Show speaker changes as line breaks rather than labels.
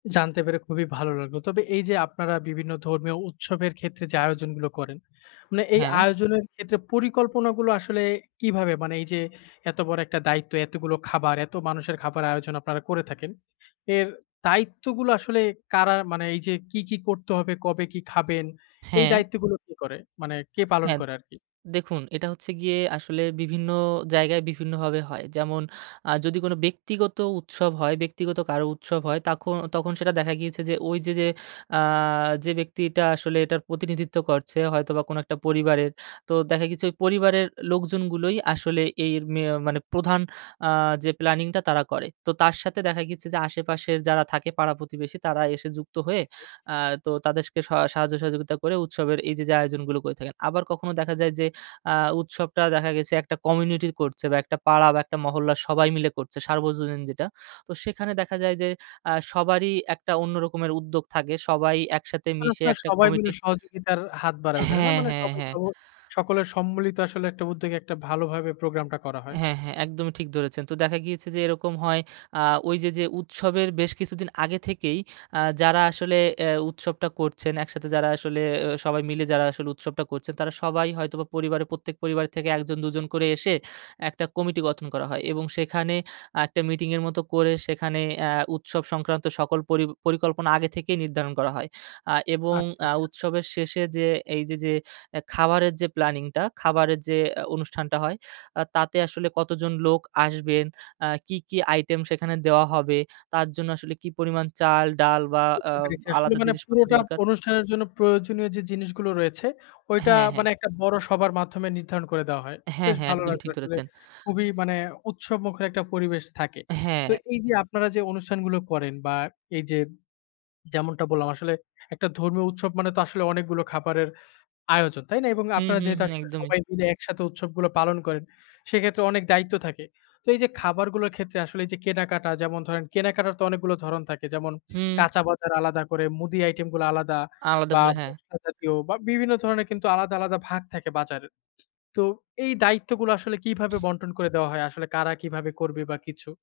জানতে পেরে খুবই ভালো লাগলো! তবে এইযে আপনারা বিভিন্ন ধর্মীয় উৎসবের ক্ষেত্রে যে আয়োজনগুলো করেন, মানে এই
হ্যাঁ।
আয়োজনের ক্ষেত্রে পরিকল্পনাগুলো আসলে কিভাবে? মানে এইযে এত বড় একটা দায়িত্ব, এতগুলো খাবার, এত মানুষের খাবার আয়োজন আপনারা করে থাকেন। এর দায়িত্বগুলো আসলে কারা মানে এইযে কি, কি করতে হবে, কবে কি খাবেন, এই
হ্যাঁ।
দায়িত্বগুলো কে করে? মানে কে পালন
হ্যাঁ,
করে আরকি।
দেখুন এটা হচ্ছে গিয়ে আসলে বিভিন্ন জায়গায় বিভিন্নভাবে হয়। যেমন আ যদি কোন ব্যক্তিগত উৎসব হয় ব্যক্তিগত কারো উৎসব হয়, তাখ তখন সেটা দেখা গিয়েছে যে ওই যে, যে আ যে ব্যক্তিটা আসলে এটার প্রতিনিধিত্ব করছে, হয়তোবা কোন একটা পরিবারের। তো দেখা গিয়েছে ওই পরিবারের লোকজনগুলোই আসলে এই মে আ মানে প্রধান আ যে প্ল্যানিংটা তারা করে। তো তার সাথে দেখা গেছে যে, আশেপাশের যারা থাকে পাড়া প্রতিবেশী, তারা এসে যুক্ত হয়ে
জি, জি।
আ তো তাদেরকে স সাহায্য সহযোগিতা করে, উৎসবের এইযে, যে আয়োজনগুলো করে থাকেন। আবার কখনো দেখা যায় যে আ উৎসবটা দেখা গেছে একটা কমিউনিটি করছে বা একটা পাড়া বা একটা মহল্লা সবাই মিলে করছে, সার্বজনীন যেটা। তো সেখানে দেখা যায় যে আ সবারই একটা অন্য রকমের উদ্যোগ থাকে। সবাই একসাথে মিশে
অনেকটা
একটা
সবাই মিলে
কমিটি
সহযোগিতার হাত বাড়ায় ওইখানে না?
হ্যাঁ,
মানে
হ্যাঁ,
সবাই
হ্যাঁ।
সহ সকলের সম্মিলিত আসলে একটা উদ্যোগে একটা ভালোভাবে প্রোগ্রামটা করা হয়।
হ্যাঁ, হ্যাঁ, একদমই ঠিক ধরেছেন। তো দেখা গিয়েছে যে, এরকম হয় আ ওই যে, যে উৎসবের বেশ কিছুদিন আগে থেকেই, আ যারা আসলে এ উৎসবটা করছেন একসাথে যারা আসলে এ সবাই মিলে যারা আসলে উৎসবটা করছেন, তারা সবাই হয়তোবা পরিবারে প্রত্যেক পরিবার থেকে একজন দুজন করে এসে একটা কমিটি গঠন করা হয় এবং সেখানে একটা মিটিং এর মতো করে সেখানে আ উৎসব সংক্রান্ত সকল পরি পরিকল্পনা আগে থেকেই নির্ধারণ করা হয়। আ এবং
আচ্ছা,
আ
আচ্ছা।
উৎসবের শেষে যে এইযে যে এ খাবারের যে প্ল্যানিংটা, খাবারের যে আ অনুষ্ঠানটা হয়, আ তাতে আসলে কতজন লোক আসবেন, আ কি, কি আইটেম সেখানে দেওয়া হবে, তার জন্য আসলে কি পরিমাণ চাল, ডাল বা আ
বুঝতে পেরেছি। আসলে
আলাদা
মানে
জিনিসপত্র
পুরোটা
দরকার
অনুষ্ঠানের জন্য প্রয়োজনীয় যে জিনিসগুলো রয়েছে, ওইটা
হ্যাঁ, হ্যাঁ।
মানে একটা বড় সভার মাধ্যমে নির্ধারণ করে দেওয়া হয়।
হ্যাঁ,
বেশ
হ্যাঁ।
ভালো
একদম
লাগবে
ঠিক
আসলে
ধরেছেন।
খুবই মানে উৎসবমুখর একটা পরিবেশ থাকে। তো
হ্যাঁ।
এইযে আপনারা যে অনুষ্ঠানগুলো করেন বা, এইযে যেমনটা বললাম আসলে, একটা ধর্মীয় উৎসব মানে তো আসলে অনেকগুলো খাবারের আয়োজন, তাই না? এবং
হু,
আপনারা
হু,
যেহেতু
হু।
আসলে
একদমই।
সবাই মিলে একসাথে উৎসবগুলো পালন করেন, সেক্ষেত্রে অনেক দায়িত্ব থাকে। তো এইযে খাবারগুলোর ক্ষেত্রে আসলে এইযে কেনাকাটা যেমন ধরেন কেনাকাটার তো অনেকগুলো ধরণ থাকে। যেমন
হুম।
কাঁচা বাজার আলাদা করে, মুদি আইটেমগুলো আলাদা
আলাদা
বা
করে। হ্যাঁ।
মসলা জাতীয় বা বিভিন্ন ধরনের কিন্তু আলাদা, আলাদা ভাগ থাকে বাজারের। তো এই দায়িত্বগুলো আসলে কিভাবে বণ্টন করে দেওয়া হয়? আসলে কারা কিভাবে করবে বা কিছু?